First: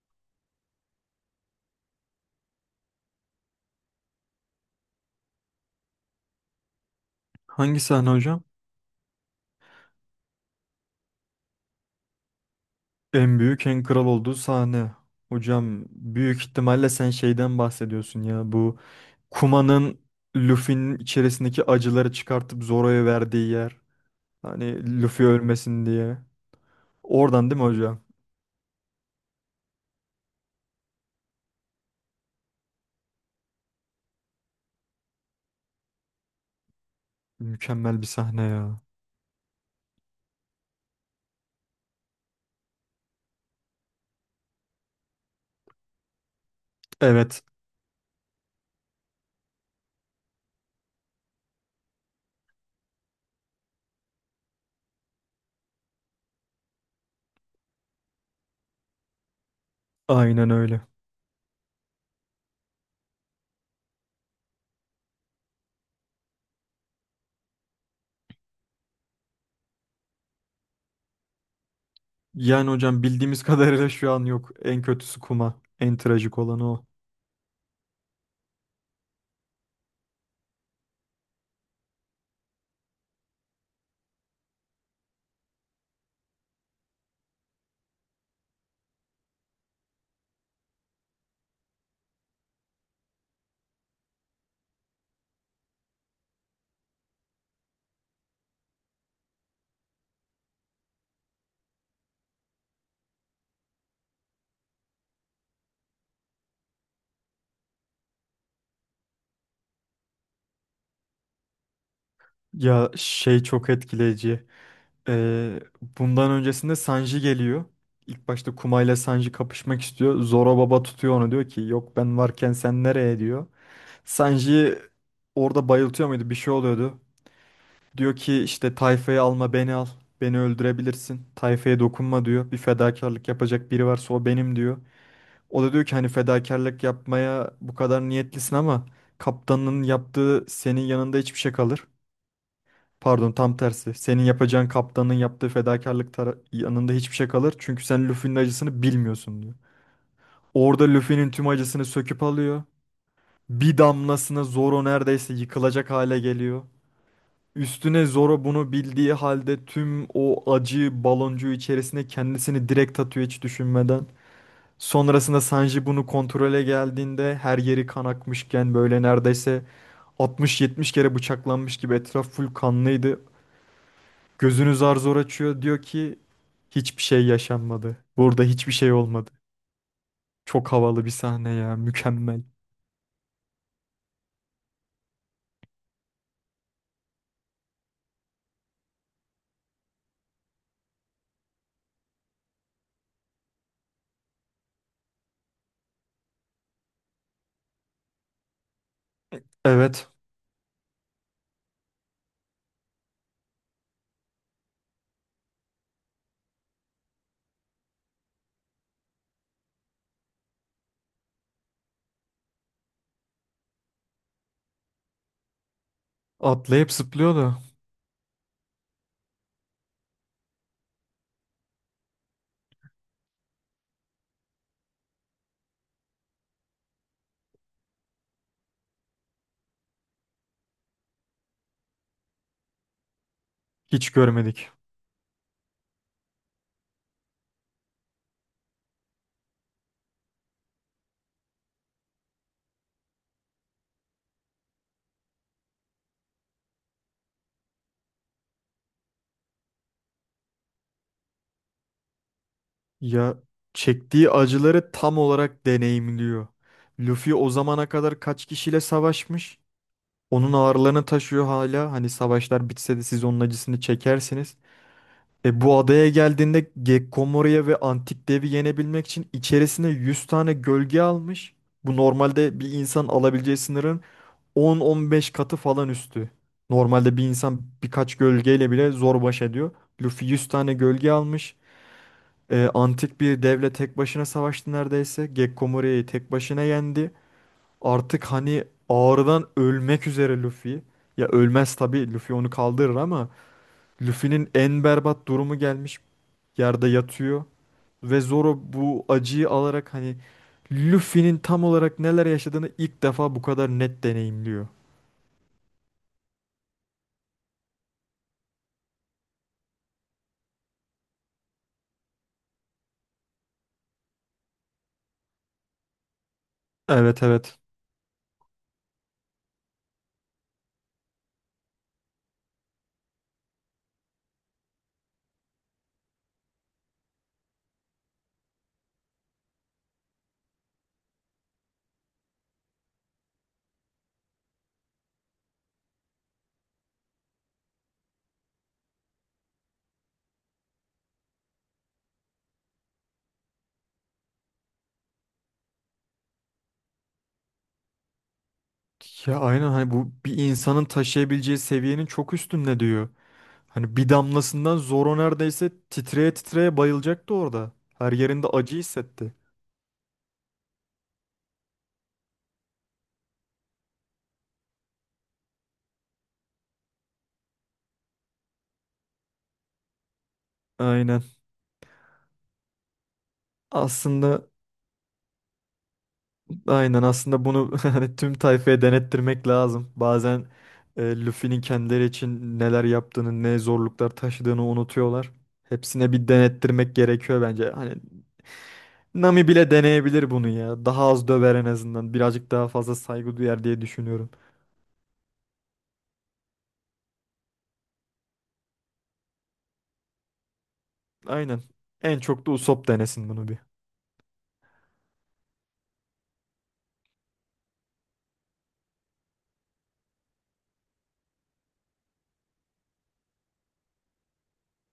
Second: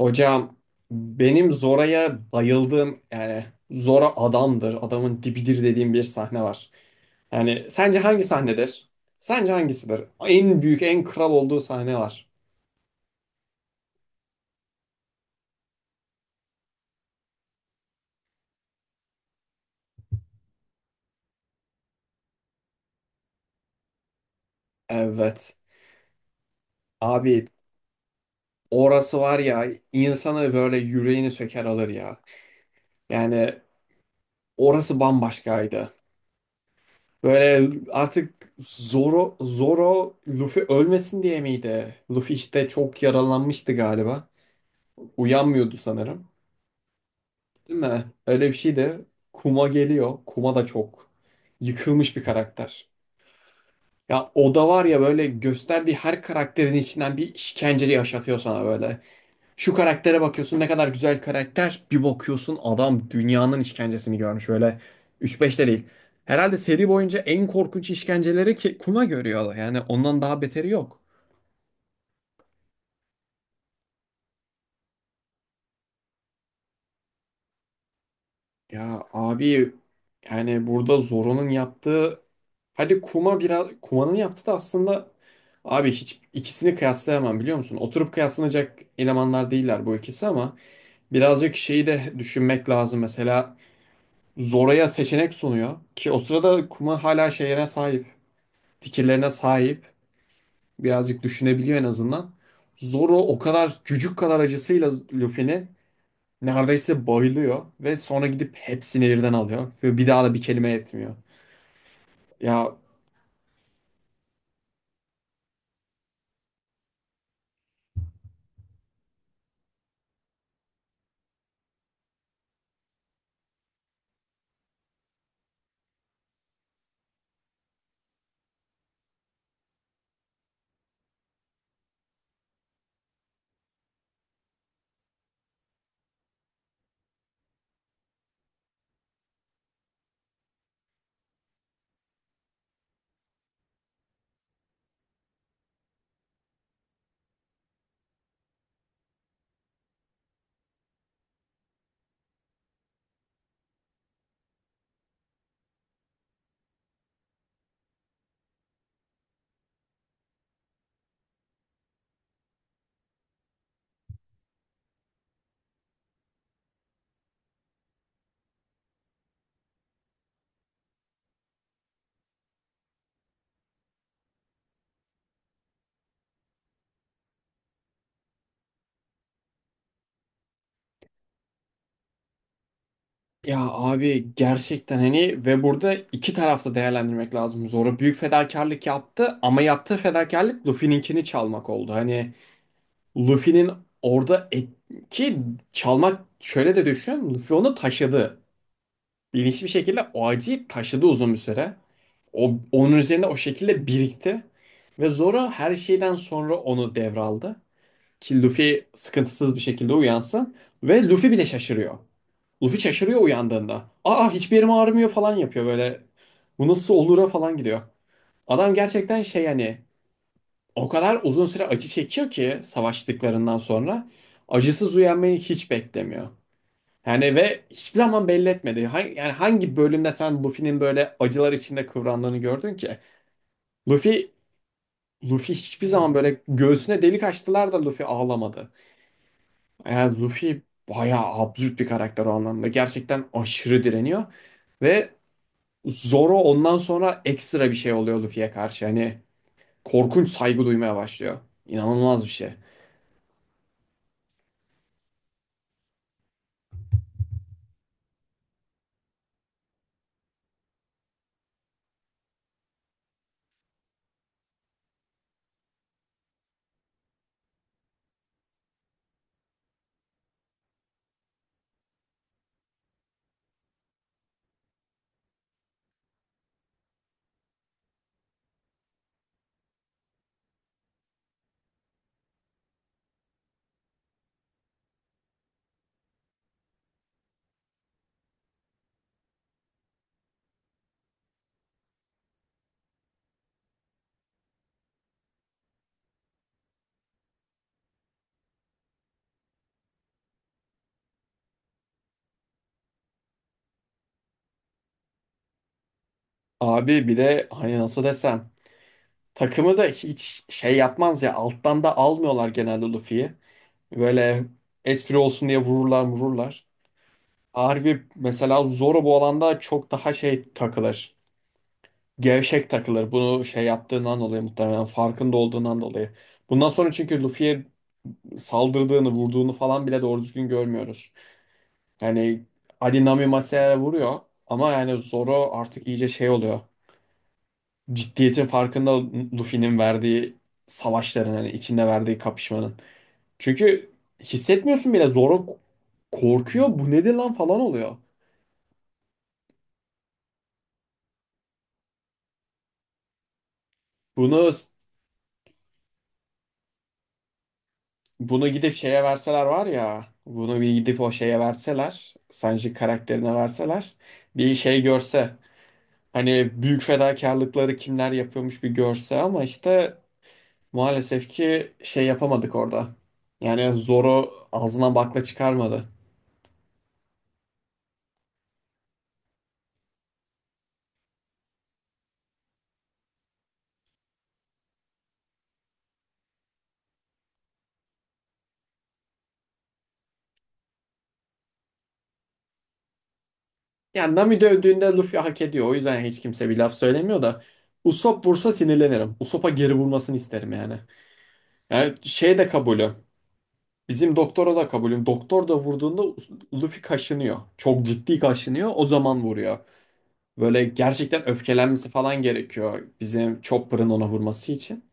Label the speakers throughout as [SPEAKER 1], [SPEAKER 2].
[SPEAKER 1] Hocam, benim Zora'ya bayıldığım, yani Zora adamdır, adamın dibidir dediğim bir sahne var. Yani
[SPEAKER 2] Hangi
[SPEAKER 1] sence
[SPEAKER 2] sahne
[SPEAKER 1] hangi
[SPEAKER 2] hocam?
[SPEAKER 1] sahnedir? Sence hangisidir? En büyük, en kral olduğu sahne var.
[SPEAKER 2] En büyük en kral olduğu sahne. Hocam büyük ihtimalle sen şeyden bahsediyorsun ya. Bu Kuma'nın Luffy'nin içerisindeki acıları çıkartıp Zoro'ya verdiği yer. Hani Luffy
[SPEAKER 1] Evet.
[SPEAKER 2] ölmesin diye.
[SPEAKER 1] Abi,
[SPEAKER 2] Oradan değil mi hocam?
[SPEAKER 1] orası var ya, insanı böyle, yüreğini söker alır ya. Yani orası bambaşkaydı. Böyle
[SPEAKER 2] Mükemmel bir sahne
[SPEAKER 1] artık
[SPEAKER 2] ya.
[SPEAKER 1] Zoro Luffy ölmesin diye miydi? Luffy işte çok yaralanmıştı galiba. Uyanmıyordu sanırım.
[SPEAKER 2] Evet,
[SPEAKER 1] Değil mi? Öyle bir şey de. Kuma geliyor. Kuma da çok yıkılmış bir karakter. Ya o da var ya, böyle gösterdiği her karakterin içinden bir işkence yaşatıyor sana böyle. Şu karaktere
[SPEAKER 2] aynen
[SPEAKER 1] bakıyorsun, ne
[SPEAKER 2] öyle.
[SPEAKER 1] kadar güzel karakter. Bir bakıyorsun, adam dünyanın işkencesini görmüş böyle. Üç 5 de değil. Herhalde seri boyunca en korkunç işkenceleri ki Kuma görüyor. Yani ondan daha beteri yok.
[SPEAKER 2] Yani hocam bildiğimiz kadarıyla şu an yok. En kötüsü Kuma. En trajik olanı o.
[SPEAKER 1] Ya abi, yani burada Zoro'nun yaptığı, hadi Kuma, biraz Kuma'nın yaptığı da aslında, abi hiç ikisini kıyaslayamam, biliyor musun? Oturup kıyaslanacak elemanlar değiller bu ikisi, ama birazcık şeyi de düşünmek lazım. Mesela Zoro'ya seçenek sunuyor ki o sırada Kuma hala şeyine sahip, fikirlerine sahip. Birazcık düşünebiliyor en azından. Zoro o kadar cücük kadar acısıyla Luffy'ni neredeyse bayılıyor ve sonra gidip hepsini birden alıyor ve bir daha da bir kelime etmiyor. Ya,
[SPEAKER 2] Ya şey çok etkileyici. Ee, Bundan öncesinde Sanji geliyor. İlk başta Kuma ile Sanji kapışmak istiyor. Zoro Baba tutuyor onu diyor ki yok ben varken sen nereye diyor. Sanji orada bayıltıyor muydu bir şey oluyordu. Diyor ki işte tayfayı alma beni al. Beni öldürebilirsin. Tayfaya dokunma diyor. Bir fedakarlık yapacak biri varsa o benim diyor. O da diyor ki hani fedakarlık yapmaya bu kadar niyetlisin ama kaptanın yaptığı senin yanında hiçbir şey kalır. Pardon tam tersi. Senin yapacağın kaptanın yaptığı fedakarlık yanında hiçbir şey kalır. Çünkü sen Luffy'nin acısını bilmiyorsun diyor. Orada Luffy'nin tüm acısını söküp alıyor. Bir damlasına Zoro neredeyse yıkılacak hale geliyor. Üstüne Zoro bunu bildiği halde tüm o acı baloncuğu içerisine kendisini direkt atıyor hiç düşünmeden. Sonrasında Sanji bunu kontrole geldiğinde her yeri kan akmışken böyle neredeyse 60-70 kere bıçaklanmış gibi etraf full kanlıydı. Gözünü zar zor açıyor diyor ki hiçbir şey yaşanmadı. Burada hiçbir şey olmadı. Çok havalı bir sahne ya, mükemmel.
[SPEAKER 1] ya abi, gerçekten hani, ve burada iki tarafta değerlendirmek lazım. Zoro büyük fedakarlık yaptı, ama yaptığı fedakarlık Luffy'ninkini çalmak oldu. Hani Luffy'nin orada et, ki çalmak, şöyle de düşün, Luffy onu taşıdı. Bilinçli bir şekilde
[SPEAKER 2] Evet,
[SPEAKER 1] o acıyı taşıdı uzun bir süre. Onun üzerinde o şekilde birikti. Ve Zoro her şeyden sonra onu devraldı ki Luffy sıkıntısız bir şekilde uyansın. Ve Luffy bile şaşırıyor. Luffy şaşırıyor uyandığında. Aa, hiçbir yerim ağrımıyor falan yapıyor böyle. Bu
[SPEAKER 2] atlayıp
[SPEAKER 1] nasıl olur'a falan
[SPEAKER 2] zıplıyordu.
[SPEAKER 1] gidiyor. Adam gerçekten şey, hani, o kadar uzun süre acı çekiyor ki savaştıklarından sonra acısız uyanmayı hiç beklemiyor. Yani ve hiçbir zaman belli etmedi. Yani hangi bölümde sen Luffy'nin böyle acılar içinde kıvrandığını gördün ki?
[SPEAKER 2] Hiç
[SPEAKER 1] Luffy
[SPEAKER 2] görmedik.
[SPEAKER 1] Luffy hiçbir zaman böyle, göğsüne delik açtılar da Luffy ağlamadı. Yani Luffy bayağı absürt bir karakter o anlamda. Gerçekten aşırı direniyor. Ve Zoro ondan sonra ekstra bir şey oluyor Luffy'ye karşı. Hani korkunç saygı duymaya başlıyor. İnanılmaz bir şey.
[SPEAKER 2] Ya çektiği acıları tam olarak deneyimliyor. Luffy o zamana kadar kaç kişiyle savaşmış? Onun ağırlığını taşıyor hala. Hani savaşlar bitse de siz onun acısını çekersiniz. E bu adaya geldiğinde Gekkomoru'ya ve Antik Dev'i yenebilmek için içerisine 100 tane gölge almış. Bu normalde bir insan alabileceği sınırın 10-15 katı falan üstü. Normalde bir insan birkaç gölgeyle bile zor baş ediyor. Luffy 100 tane gölge almış. Antik bir devle tek başına savaştı neredeyse. Gekko Morira'yı tek başına yendi. Artık hani ağrıdan ölmek üzere Luffy. Ya ölmez tabii Luffy onu kaldırır ama Luffy'nin en berbat durumu gelmiş. Yerde yatıyor ve Zoro bu acıyı alarak hani Luffy'nin tam olarak neler yaşadığını ilk defa bu kadar net deneyimliyor.
[SPEAKER 1] Abi bir de hani, nasıl desem, takımı da hiç şey yapmaz ya, alttan da almıyorlar genelde Luffy'yi. Böyle espri olsun diye vururlar vururlar.
[SPEAKER 2] Evet, evet.
[SPEAKER 1] Harbi mesela Zoro bu alanda çok daha şey takılır. Gevşek takılır. Bunu şey yaptığından dolayı, muhtemelen farkında olduğundan dolayı. Bundan sonra çünkü Luffy'ye saldırdığını, vurduğunu falan bile doğru düzgün görmüyoruz. Yani Ali Nami Masaya vuruyor, ama yani Zoro artık iyice şey oluyor. Ciddiyetin farkında, Luffy'nin verdiği savaşların, hani içinde verdiği kapışmanın. Çünkü hissetmiyorsun bile. Zoro korkuyor. Bu nedir lan falan oluyor.
[SPEAKER 2] Ya aynen hani bu bir insanın taşıyabileceği seviyenin çok üstünde diyor. Hani bir
[SPEAKER 1] Bunu
[SPEAKER 2] damlasından Zoro neredeyse titreye titreye bayılacaktı orada. Her yerinde
[SPEAKER 1] Bunu gidip
[SPEAKER 2] acı
[SPEAKER 1] şeye
[SPEAKER 2] hissetti.
[SPEAKER 1] verseler var ya, bunu bir gidip o şeye verseler, Sanji karakterine verseler, bir şey görse, hani büyük fedakarlıkları kimler yapıyormuş bir görse, ama işte
[SPEAKER 2] Aynen.
[SPEAKER 1] maalesef ki şey yapamadık orada. Yani Zoro
[SPEAKER 2] Aslında
[SPEAKER 1] ağzına bakla çıkarmadı.
[SPEAKER 2] aynen aslında bunu hani tüm tayfaya denettirmek lazım. Bazen Luffy'nin kendileri için neler yaptığını, ne zorluklar taşıdığını unutuyorlar. Hepsine bir denettirmek gerekiyor bence. Hani Nami bile deneyebilir bunu ya. Daha az döver en azından. Birazcık daha fazla saygı duyar diye
[SPEAKER 1] Yani
[SPEAKER 2] düşünüyorum.
[SPEAKER 1] Nami dövdüğünde Luffy hak ediyor. O yüzden hiç kimse bir laf söylemiyor da. Usopp vursa sinirlenirim. Usopp'a geri vurmasını isterim yani.
[SPEAKER 2] Aynen.
[SPEAKER 1] Yani
[SPEAKER 2] En
[SPEAKER 1] şey
[SPEAKER 2] çok
[SPEAKER 1] de
[SPEAKER 2] da Usopp
[SPEAKER 1] kabulü.
[SPEAKER 2] denesin bunu bir.
[SPEAKER 1] Bizim doktora da kabulüm. Doktor da vurduğunda Luffy kaşınıyor. Çok ciddi kaşınıyor. O zaman vuruyor. Böyle gerçekten öfkelenmesi falan gerekiyor. Bizim Chopper'ın ona vurması için.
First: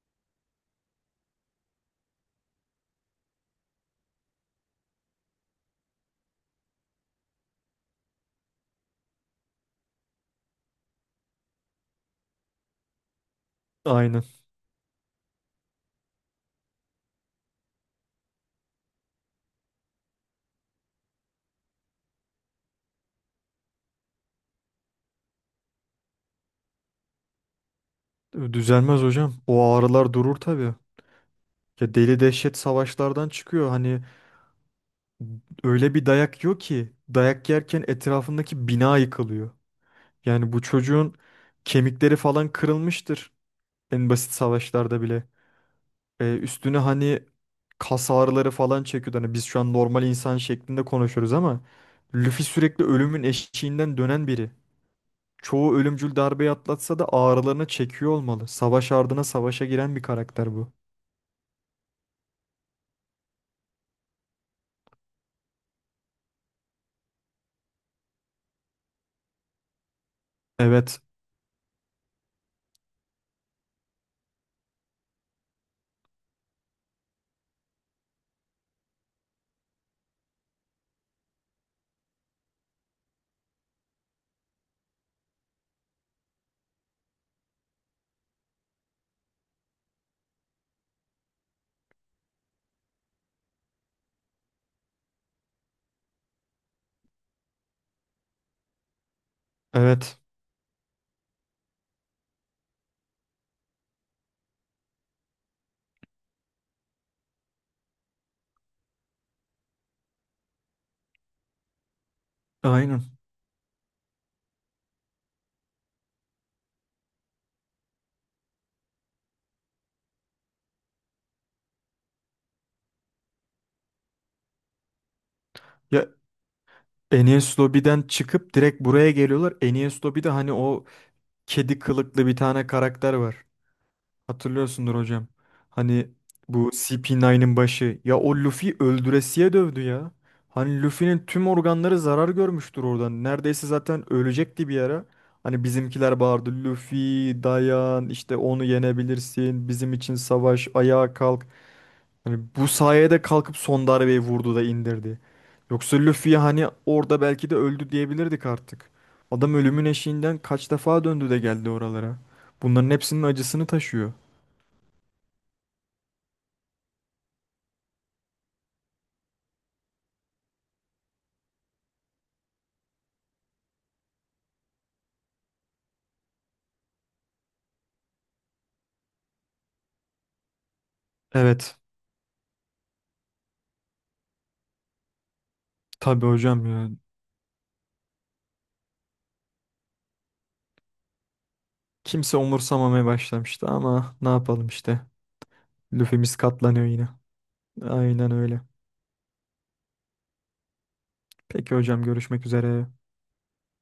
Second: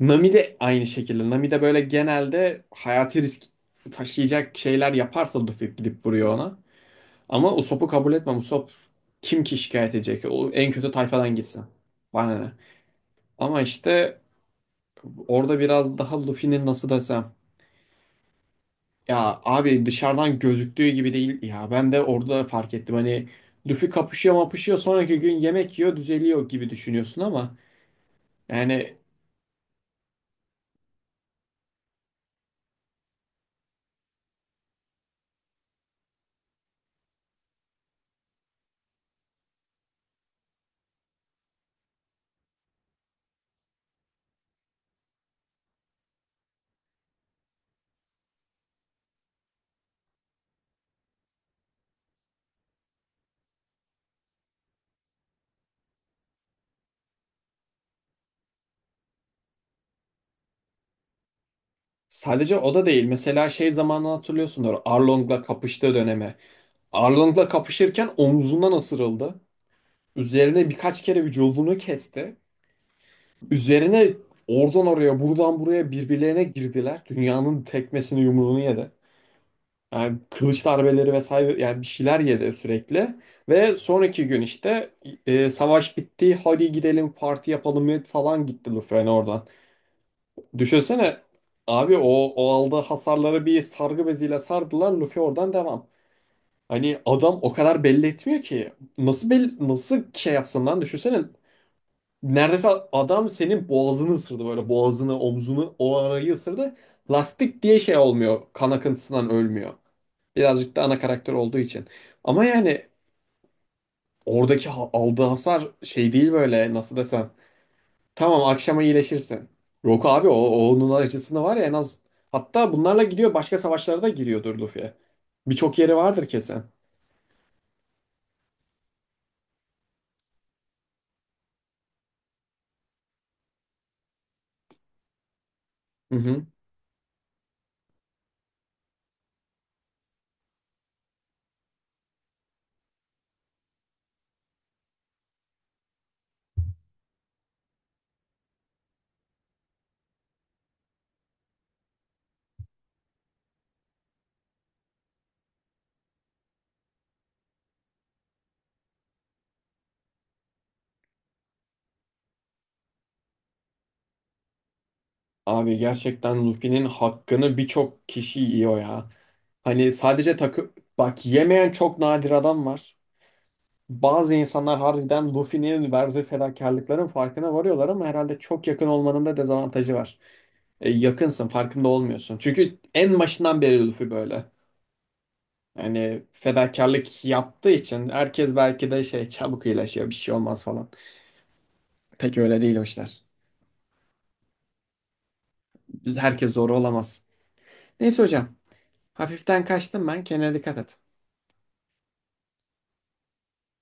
[SPEAKER 1] Nami de aynı şekilde. Nami de böyle genelde hayati risk taşıyacak şeyler yaparsa Luffy gidip vuruyor ona. Ama Usopp'u kabul etmem. Usopp kim ki şikayet edecek? O en kötü tayfadan gitsin. Bana ne? Ama işte
[SPEAKER 2] Aynen.
[SPEAKER 1] orada biraz daha Luffy'nin, nasıl desem. Ya abi, dışarıdan gözüktüğü gibi değil ya. Ben de orada fark ettim. Hani Luffy kapışıyor mapışıyor sonraki gün yemek yiyor düzeliyor gibi düşünüyorsun, ama yani
[SPEAKER 2] Düzelmez hocam. O ağrılar durur tabii. Ya deli dehşet savaşlardan çıkıyor. Hani öyle bir dayak yiyor ki dayak yerken etrafındaki bina yıkılıyor. Yani bu çocuğun kemikleri falan kırılmıştır. En basit savaşlarda bile. Üstüne hani kas ağrıları falan çekiyordu. Hani biz şu an normal insan şeklinde konuşuyoruz ama Luffy sürekli ölümün eşiğinden dönen biri. Çoğu ölümcül darbeyi atlatsa da ağrılarını çekiyor olmalı. Savaş ardına savaşa giren bir karakter bu.
[SPEAKER 1] sadece o da değil. Mesela şey zamanını hatırlıyorsundur. Arlong'la kapıştığı döneme. Arlong'la kapışırken omzundan ısırıldı. Üzerine
[SPEAKER 2] Evet,
[SPEAKER 1] birkaç kere vücudunu kesti. Üzerine oradan oraya, buradan buraya birbirlerine girdiler. Dünyanın tekmesini, yumruğunu yedi. Yani kılıç darbeleri vesaire, yani bir şeyler yedi sürekli. Ve sonraki gün işte, savaş bitti, hadi gidelim parti yapalım falan, gitti Luffy'nin oradan. Düşünsene abi, o aldığı hasarları bir sargı beziyle sardılar, Luffy oradan devam. Hani adam o kadar belli etmiyor ki. Nasıl belli, nasıl
[SPEAKER 2] evet.
[SPEAKER 1] şey yapsın lan, düşünsene. Neredeyse adam senin boğazını ısırdı böyle, boğazını, omzunu, o arayı ısırdı. Lastik diye şey olmuyor, kan akıntısından ölmüyor. Birazcık da ana karakter olduğu için. Ama yani
[SPEAKER 2] Aynen.
[SPEAKER 1] oradaki aldığı hasar şey değil böyle, nasıl desem. Tamam, akşama iyileşirsin. Rock abi, o onun acısını var ya en az. Hatta bunlarla gidiyor, başka savaşlara da giriyordur Luffy. Birçok yeri
[SPEAKER 2] Ya
[SPEAKER 1] vardır kesin.
[SPEAKER 2] Enies Lobby'den çıkıp direkt buraya geliyorlar. Enies Lobby'de hani o kedi kılıklı bir tane karakter var. Hatırlıyorsundur hocam. Hani
[SPEAKER 1] Hı hı.
[SPEAKER 2] bu CP9'ın başı. Ya o Luffy öldüresiye dövdü ya. Hani Luffy'nin tüm organları zarar görmüştür oradan. Neredeyse zaten ölecekti bir ara. Hani bizimkiler bağırdı. Luffy dayan işte onu yenebilirsin. Bizim için savaş ayağa kalk. Hani bu sayede kalkıp son darbeyi vurdu da indirdi. Yoksa Luffy hani orada belki de öldü diyebilirdik artık. Adam ölümün eşiğinden kaç defa döndü de geldi oralara. Bunların hepsinin acısını taşıyor.
[SPEAKER 1] Abi, gerçekten Luffy'nin hakkını birçok kişi yiyor ya. Hani sadece takı... Bak, yemeyen çok nadir adam var. Bazı insanlar harbiden Luffy'nin verdiği fedakarlıkların farkına varıyorlar, ama herhalde çok yakın olmanın da dezavantajı var. E, yakınsın,
[SPEAKER 2] Evet,
[SPEAKER 1] farkında olmuyorsun. Çünkü en başından beri Luffy böyle. Yani
[SPEAKER 2] tabii hocam ya.
[SPEAKER 1] fedakarlık yaptığı için herkes belki de şey, çabuk iyileşiyor, bir şey olmaz falan.
[SPEAKER 2] Kimse
[SPEAKER 1] Pek öyle değil o
[SPEAKER 2] umursamamaya
[SPEAKER 1] işler.
[SPEAKER 2] başlamıştı ama ne yapalım işte. Lüfimiz
[SPEAKER 1] Herkes zor
[SPEAKER 2] katlanıyor yine.
[SPEAKER 1] olamaz. Neyse
[SPEAKER 2] Aynen
[SPEAKER 1] hocam,
[SPEAKER 2] öyle.
[SPEAKER 1] hafiften kaçtım ben, kendine dikkat et.
[SPEAKER 2] Peki hocam görüşmek üzere.